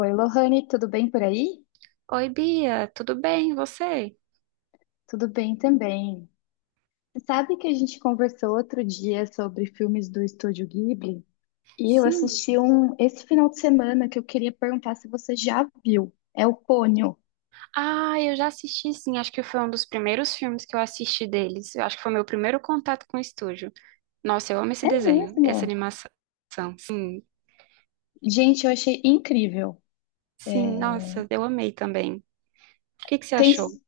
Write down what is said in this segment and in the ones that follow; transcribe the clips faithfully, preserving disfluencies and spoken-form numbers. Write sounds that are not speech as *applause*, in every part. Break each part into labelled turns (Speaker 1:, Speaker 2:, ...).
Speaker 1: Oi, Lohane, tudo bem por aí?
Speaker 2: Oi, Bia, tudo bem? E você?
Speaker 1: Tudo bem também. Você sabe que a gente conversou outro dia sobre filmes do Estúdio Ghibli? E eu assisti
Speaker 2: Sim.
Speaker 1: um esse final de semana que eu queria perguntar se você já viu. É o Ponyo.
Speaker 2: Ah, eu já assisti sim, acho que foi um dos primeiros filmes que eu assisti deles. Eu acho que foi meu primeiro contato com o estúdio. Nossa, eu amo esse
Speaker 1: É
Speaker 2: desenho, essa
Speaker 1: mesmo?
Speaker 2: animação. Sim,
Speaker 1: Gente, eu achei incrível. É,
Speaker 2: sim, nossa, eu amei também. O que que você
Speaker 1: Tem,
Speaker 2: achou?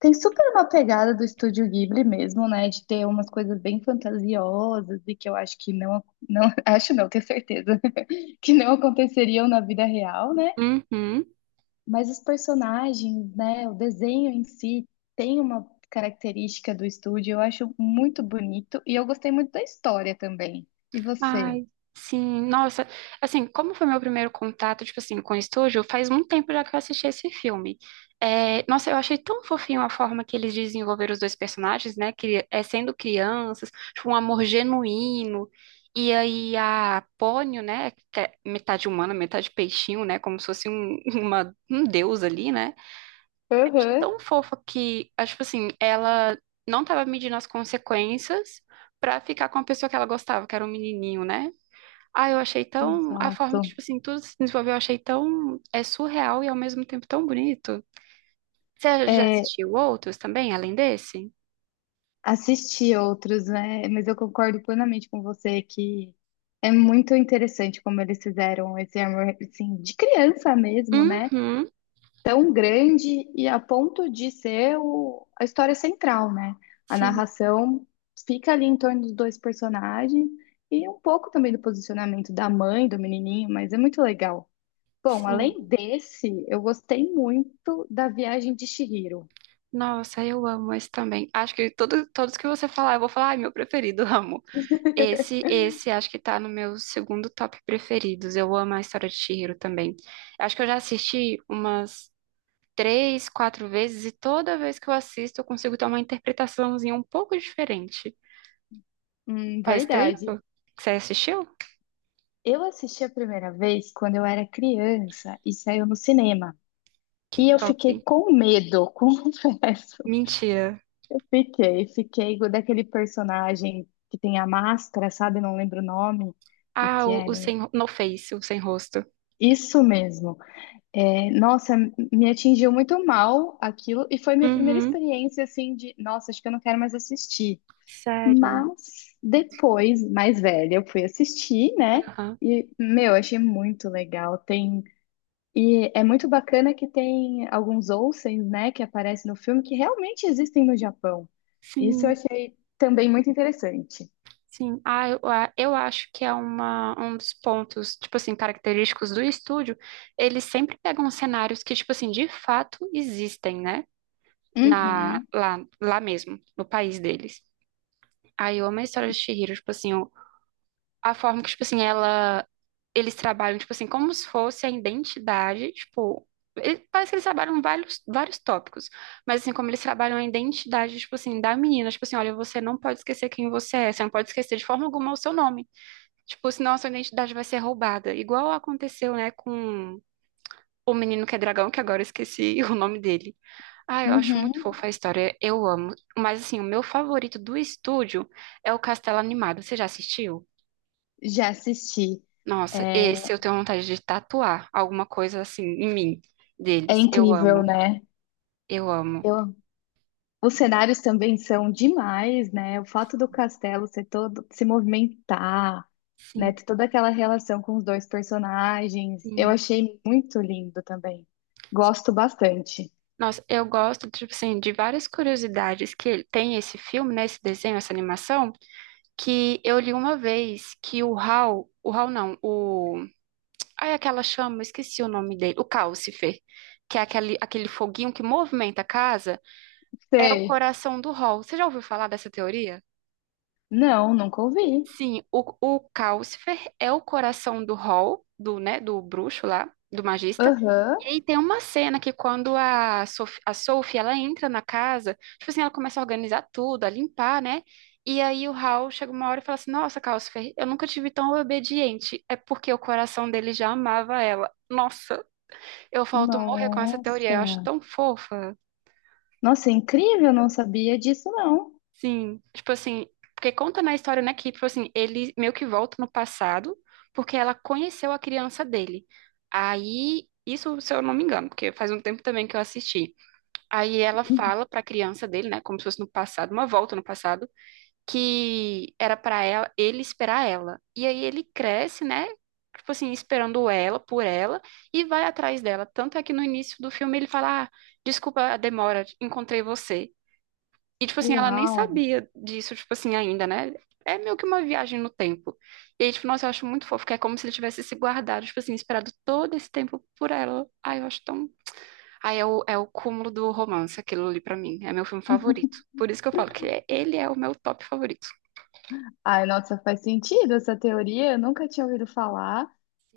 Speaker 1: tem super uma pegada do Estúdio Ghibli mesmo, né? De ter umas coisas bem fantasiosas e que eu acho que não, não *laughs* acho não, tenho certeza *laughs* que não aconteceriam na vida real, né?
Speaker 2: Uhum.
Speaker 1: Mas os personagens, né, o desenho em si tem uma característica do estúdio, eu acho muito bonito e eu gostei muito da história também. E você?
Speaker 2: Ai, sim, nossa, assim, como foi meu primeiro contato, tipo assim, com o estúdio, faz muito tempo já que eu assisti esse filme. É, nossa, eu achei tão fofinho a forma que eles desenvolveram os dois personagens, né, que é sendo crianças, tipo, um amor genuíno, e aí a Pônio, né, que é metade humana, metade peixinho, né, como se fosse um, *laughs* uma, um deus ali, né, eu achei
Speaker 1: Aham.
Speaker 2: tão fofa que, ah, tipo assim, ela não tava medindo as consequências pra ficar com a pessoa que ela gostava, que era um menininho, né, ah, eu achei tão. A forma que,
Speaker 1: Exato.
Speaker 2: tipo assim, tudo se desenvolveu, eu achei tão. É surreal e ao mesmo tempo tão bonito. Você já
Speaker 1: É,
Speaker 2: assistiu outros também, além desse?
Speaker 1: assisti outros, né? Mas eu concordo plenamente com você que é muito interessante como eles fizeram esse amor, assim, de criança mesmo, né?
Speaker 2: Uhum.
Speaker 1: Tão grande e a ponto de ser o- a história central, né? A
Speaker 2: Sim,
Speaker 1: narração fica ali em torno dos dois personagens e um pouco também do posicionamento da mãe, do menininho, mas é muito legal. Bom,
Speaker 2: sim.
Speaker 1: além desse, eu gostei muito da Viagem de Chihiro.
Speaker 2: Nossa, eu amo esse também. Acho que todo, todos que você falar, eu vou falar, ai, meu preferido, *laughs* amo. Esse, esse acho que tá no meu segundo top preferidos. Eu amo a história de Chihiro também. Acho que eu já assisti umas três, quatro vezes e toda vez que eu assisto eu consigo ter uma interpretaçãozinha um pouco diferente.
Speaker 1: Hum,
Speaker 2: Faz
Speaker 1: verdade.
Speaker 2: tempo que você assistiu?
Speaker 1: Eu assisti a primeira vez quando eu era criança e saiu no cinema.
Speaker 2: Que
Speaker 1: E eu
Speaker 2: top.
Speaker 1: fiquei com medo, *laughs* confesso.
Speaker 2: Mentira.
Speaker 1: Fiquei, fiquei daquele personagem que tem a máscara, sabe? Não lembro o nome, e
Speaker 2: Ah,
Speaker 1: que
Speaker 2: o,
Speaker 1: é
Speaker 2: o sem, no Face, o sem rosto.
Speaker 1: isso mesmo. É, nossa, me atingiu muito mal aquilo, e foi minha primeira
Speaker 2: Uhum.
Speaker 1: experiência assim de, nossa, acho que eu não quero mais assistir.
Speaker 2: Sério.
Speaker 1: Mas depois, mais velha, eu fui assistir, né?
Speaker 2: Aham.
Speaker 1: E, meu, achei muito legal. Tem e é muito bacana que tem alguns onsens, né, que aparecem no filme que realmente existem no Japão. Isso eu
Speaker 2: Sim,
Speaker 1: achei também muito interessante.
Speaker 2: sim. Ah, eu, a- eu acho que é uma, um dos pontos, tipo assim, característicos do estúdio. Eles sempre pegam cenários que, tipo assim, de fato existem, né? Na,
Speaker 1: Uhum,
Speaker 2: lá, lá mesmo, no país deles. Aí eu amo a história de Chihiro, tipo assim, a forma que, tipo assim, ela, eles trabalham, tipo assim, como se fosse a identidade, tipo, ele- parece que eles trabalham vários, vários tópicos, mas assim, como eles trabalham a identidade, tipo assim, da menina, tipo assim, olha, você não pode esquecer quem você é, você não pode esquecer de forma alguma o seu nome, tipo, senão a sua identidade vai ser roubada, igual aconteceu, né, com o menino que é dragão, que agora eu esqueci *laughs* o nome dele. Ah, eu acho muito
Speaker 1: uhum.
Speaker 2: fofa a história, eu amo, mas assim, o meu favorito do estúdio é o Castelo Animado, você já assistiu?
Speaker 1: Já assisti.
Speaker 2: Nossa,
Speaker 1: É,
Speaker 2: esse eu tenho vontade de tatuar alguma coisa assim em mim,
Speaker 1: é
Speaker 2: deles. Eu
Speaker 1: incrível,
Speaker 2: amo,
Speaker 1: né?
Speaker 2: eu amo.
Speaker 1: Eu, os cenários também são demais, né? O fato do castelo ser todo, se movimentar, né?
Speaker 2: Sim,
Speaker 1: Ter toda aquela relação com os dois personagens. Eu
Speaker 2: sim.
Speaker 1: achei muito lindo também. Gosto bastante.
Speaker 2: Nossa, eu gosto, tipo assim, de várias curiosidades que ele- tem esse filme, né, esse desenho, essa animação, que eu li uma vez que o Hal, o Hal não, o... Ai, aquela chama, esqueci o nome dele, o Calcifer, que é aquele, aquele foguinho que movimenta a casa, é o
Speaker 1: Sei.
Speaker 2: coração do Hal. Você já ouviu falar dessa teoria?
Speaker 1: Não, nunca ouvi.
Speaker 2: Sim, o, o Calcifer é o coração do Hall, do, né, do bruxo lá, do magista.
Speaker 1: Aham.
Speaker 2: E aí tem uma cena que quando a Sophie, a Sophie, ela entra na casa, tipo assim, ela começa a organizar tudo, a limpar, né? E aí o Hall chega uma hora e fala assim, nossa, Calcifer, eu nunca tive tão obediente. É porque o coração dele já amava ela. Nossa, eu falto morrer com essa teoria, eu acho
Speaker 1: Nossa.
Speaker 2: tão fofa.
Speaker 1: Nossa, é incrível, não sabia disso, não.
Speaker 2: Sim, tipo assim, porque conta na história, né, que, tipo assim, ele meio que volta no passado, porque ela conheceu a criança dele. Aí, isso, se eu não me engano, porque faz um tempo também que eu assisti. Aí ela
Speaker 1: Uhum.
Speaker 2: fala pra criança dele, né, como se fosse no passado, uma volta no passado, que era pra ela, ele esperar ela. E aí ele cresce, né, tipo assim, esperando ela, por ela, e vai atrás dela. Tanto é que no início do filme ele fala, ah, desculpa a demora, encontrei você. E, tipo assim, ela nem
Speaker 1: Uau.
Speaker 2: sabia disso, tipo assim, ainda, né? É meio que uma viagem no tempo. E aí, tipo, nossa, eu acho muito fofo, que é como se ele tivesse se guardado, tipo assim, esperado todo esse tempo por ela. Ai, eu acho tão. Ai, é o, é o cúmulo do romance, aquilo ali pra mim. É meu filme favorito. Por isso que eu falo que é- ele é o meu top favorito.
Speaker 1: Ai, nossa, faz sentido essa teoria, eu nunca tinha ouvido falar.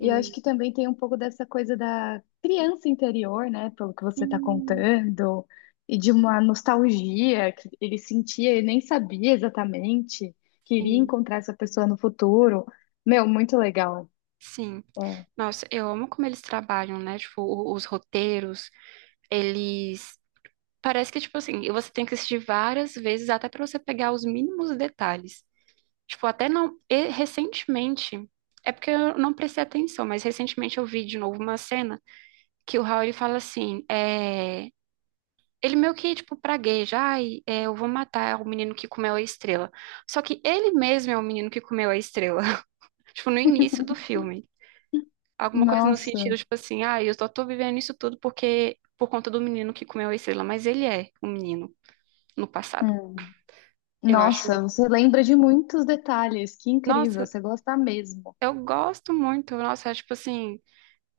Speaker 1: E eu acho que também tem um pouco dessa coisa da criança interior, né, pelo que você está
Speaker 2: sim,
Speaker 1: contando, e de uma nostalgia que ele sentia e nem sabia exatamente, queria
Speaker 2: sim,
Speaker 1: encontrar essa pessoa no futuro. Meu, muito legal.
Speaker 2: sim.
Speaker 1: É.
Speaker 2: Nossa, eu amo como eles trabalham, né? Tipo, o- os roteiros, eles. Parece que, tipo assim, você tem que assistir várias vezes até pra você pegar os mínimos detalhes. Tipo, até não. E recentemente. É porque eu não prestei atenção, mas recentemente eu vi de novo uma cena que o Raul fala assim: é, ele meio que, tipo, pragueja, ai, é, eu vou matar o menino que comeu a estrela. Só que ele mesmo é o menino que comeu a estrela. *laughs* Tipo, no início do filme. Alguma coisa no sentido,
Speaker 1: Nossa.
Speaker 2: tipo assim, ai, eu só tô vivendo isso tudo porque por conta do menino que comeu a estrela. Mas ele é o menino no passado.
Speaker 1: Hum.
Speaker 2: Eu acho.
Speaker 1: Nossa, você lembra de muitos detalhes, que incrível,
Speaker 2: Nossa,
Speaker 1: você gosta mesmo.
Speaker 2: eu gosto muito. Nossa, é tipo assim.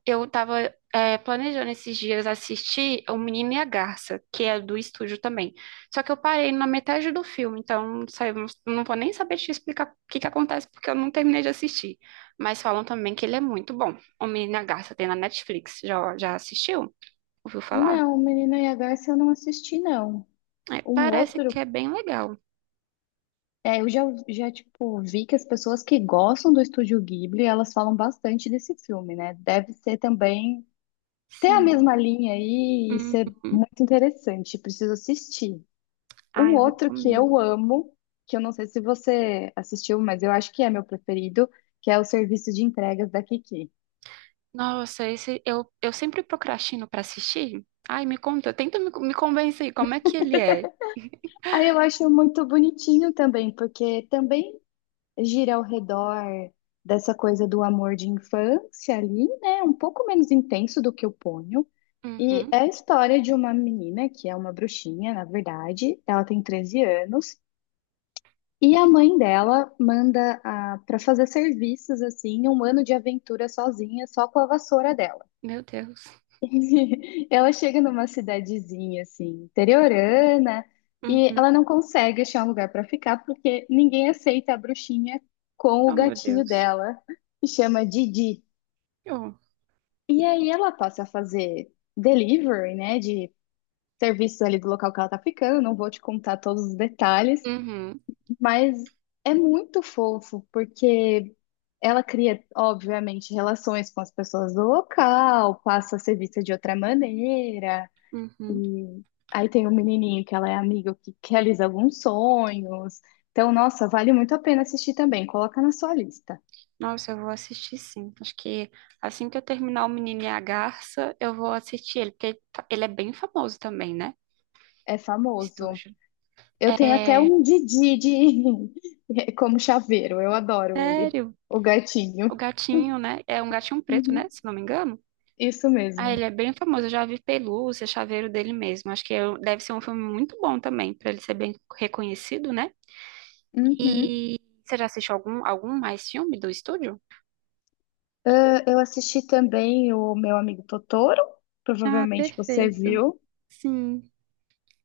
Speaker 2: Eu tava, é, planejando esses dias assistir O Menino e a Garça, que é do estúdio também. Só que eu parei na metade do filme, então sabe, não não vou nem saber te explicar o que que acontece, porque eu não terminei de assistir. Mas falam também que ele é muito bom. O Menino e a Garça tem na Netflix. Já, já assistiu? Ouviu falar?
Speaker 1: Não, Menina IH, eu não assisti, não.
Speaker 2: É,
Speaker 1: Um
Speaker 2: parece
Speaker 1: outro,
Speaker 2: que é bem legal.
Speaker 1: é, eu já, já, tipo, vi que as pessoas que gostam do Estúdio Ghibli, elas falam bastante desse filme, né? Deve ser também, ter a
Speaker 2: Sim.
Speaker 1: mesma linha aí e
Speaker 2: Uhum.
Speaker 1: ser muito interessante, preciso assistir. Um
Speaker 2: Ah, eu
Speaker 1: outro que
Speaker 2: recomendo.
Speaker 1: eu amo, que eu não sei se você assistiu, mas eu acho que é meu preferido, que é o Serviço de Entregas da Kiki.
Speaker 2: Nossa, esse eu, eu sempre procrastino pra assistir. Ai, me conta, tenta me, me convencer como é que ele é.
Speaker 1: Aí eu acho muito bonitinho também, porque também gira ao redor dessa coisa do amor de infância ali, né? Um pouco menos intenso do que o Ponyo. E
Speaker 2: Uhum.
Speaker 1: é a história de uma menina que é uma bruxinha, na verdade. Ela tem treze anos. E a mãe dela manda a, para fazer serviços, assim, um ano de aventura sozinha, só com a vassoura dela.
Speaker 2: Meu Deus.
Speaker 1: *laughs* Ela chega numa cidadezinha assim, interiorana, e
Speaker 2: Uhum.
Speaker 1: ela não consegue achar um lugar para ficar porque ninguém aceita a bruxinha com o
Speaker 2: Oh, meu
Speaker 1: gatinho
Speaker 2: Deus.
Speaker 1: dela, que chama Didi.
Speaker 2: Oh.
Speaker 1: E aí ela passa a fazer delivery, né, de serviços ali do local que ela tá ficando, não vou te contar todos os detalhes,
Speaker 2: Uhum.
Speaker 1: mas é muito fofo porque ela cria, obviamente, relações com as pessoas do local, passa a ser vista de outra maneira.
Speaker 2: Uhum.
Speaker 1: E aí tem um menininho que ela é amiga que que realiza alguns sonhos. Então, nossa, vale muito a pena assistir também. Coloca na sua lista.
Speaker 2: Nossa, eu vou assistir sim. Acho que assim que eu terminar O Menino e a Garça, eu vou assistir ele, porque ele tá- ele é bem famoso também, né?
Speaker 1: É famoso.
Speaker 2: Estúdio.
Speaker 1: Eu tenho até
Speaker 2: É,
Speaker 1: um Didi de... *laughs* como chaveiro. Eu adoro ele.
Speaker 2: sério.
Speaker 1: O gatinho.
Speaker 2: O gatinho, né? É um gatinho preto, né?
Speaker 1: Uhum,
Speaker 2: Se não me engano.
Speaker 1: isso
Speaker 2: Ah,
Speaker 1: mesmo.
Speaker 2: ele é bem famoso. Eu já vi pelúcia, chaveiro dele mesmo. Acho que eu- deve ser um filme muito bom também, pra ele ser bem reconhecido, né?
Speaker 1: Uhum.
Speaker 2: E você já assistiu algum, algum mais filme do estúdio?
Speaker 1: Ah, eu assisti também o Meu Amigo Totoro.
Speaker 2: Ah,
Speaker 1: Provavelmente você
Speaker 2: perfeito.
Speaker 1: viu.
Speaker 2: Sim,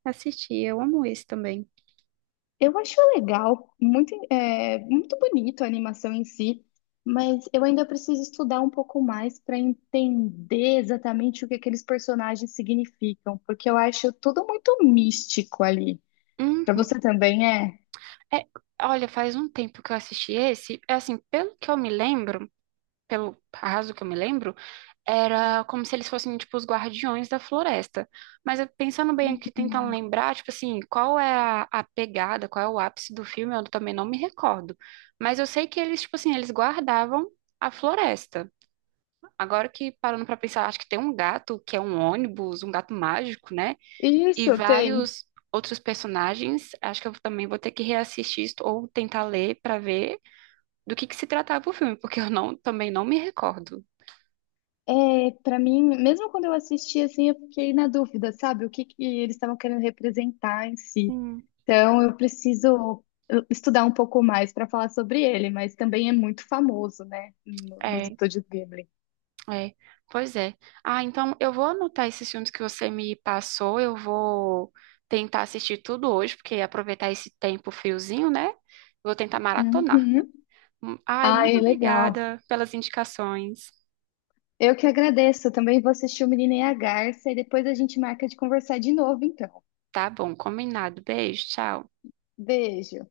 Speaker 2: assisti. Eu amo esse também.
Speaker 1: Eu acho legal, muito, é, muito bonito a animação em si, mas eu ainda preciso estudar um pouco mais para entender exatamente o que aqueles personagens significam, porque eu acho tudo muito místico ali. Para
Speaker 2: Uhum.
Speaker 1: você também é?
Speaker 2: É, olha, faz um tempo que eu assisti esse. É assim, pelo que eu me lembro, pelo arraso que eu me lembro, era como se eles fossem, tipo, os guardiões da floresta. Mas eu pensando bem aqui, tentando lembrar, tipo assim, qual é a, a pegada, qual é o ápice do filme, eu também não me recordo. Mas eu sei que eles, tipo assim, eles guardavam a floresta. Agora que parando pra pensar, acho que tem um gato que é um ônibus, um gato mágico, né? E
Speaker 1: Isso, tem.
Speaker 2: vários outros personagens. Acho que eu também vou ter que reassistir isso ou tentar ler pra ver do que que se tratava o filme, porque eu não, também não me recordo.
Speaker 1: É, para mim, mesmo quando eu assisti assim, eu fiquei na dúvida, sabe? O que que eles estavam querendo representar em si.
Speaker 2: Sim.
Speaker 1: Então, eu preciso estudar um pouco mais para falar sobre ele, mas também é muito famoso, né, no- nos
Speaker 2: É,
Speaker 1: estúdios Ghibli.
Speaker 2: é. Pois é. Ah, então eu vou anotar esses filmes que você me passou, eu vou tentar assistir tudo hoje, porque aproveitar esse tempo friozinho, né? Vou tentar maratonar.
Speaker 1: Uhum.
Speaker 2: Hum, Ai,
Speaker 1: Ah,
Speaker 2: muito
Speaker 1: é legal.
Speaker 2: obrigada pelas indicações.
Speaker 1: Eu que agradeço. Também vou assistir o Menino e a Garça e depois a gente marca de conversar de novo, então.
Speaker 2: Tá bom, combinado. Beijo, tchau.
Speaker 1: Beijo.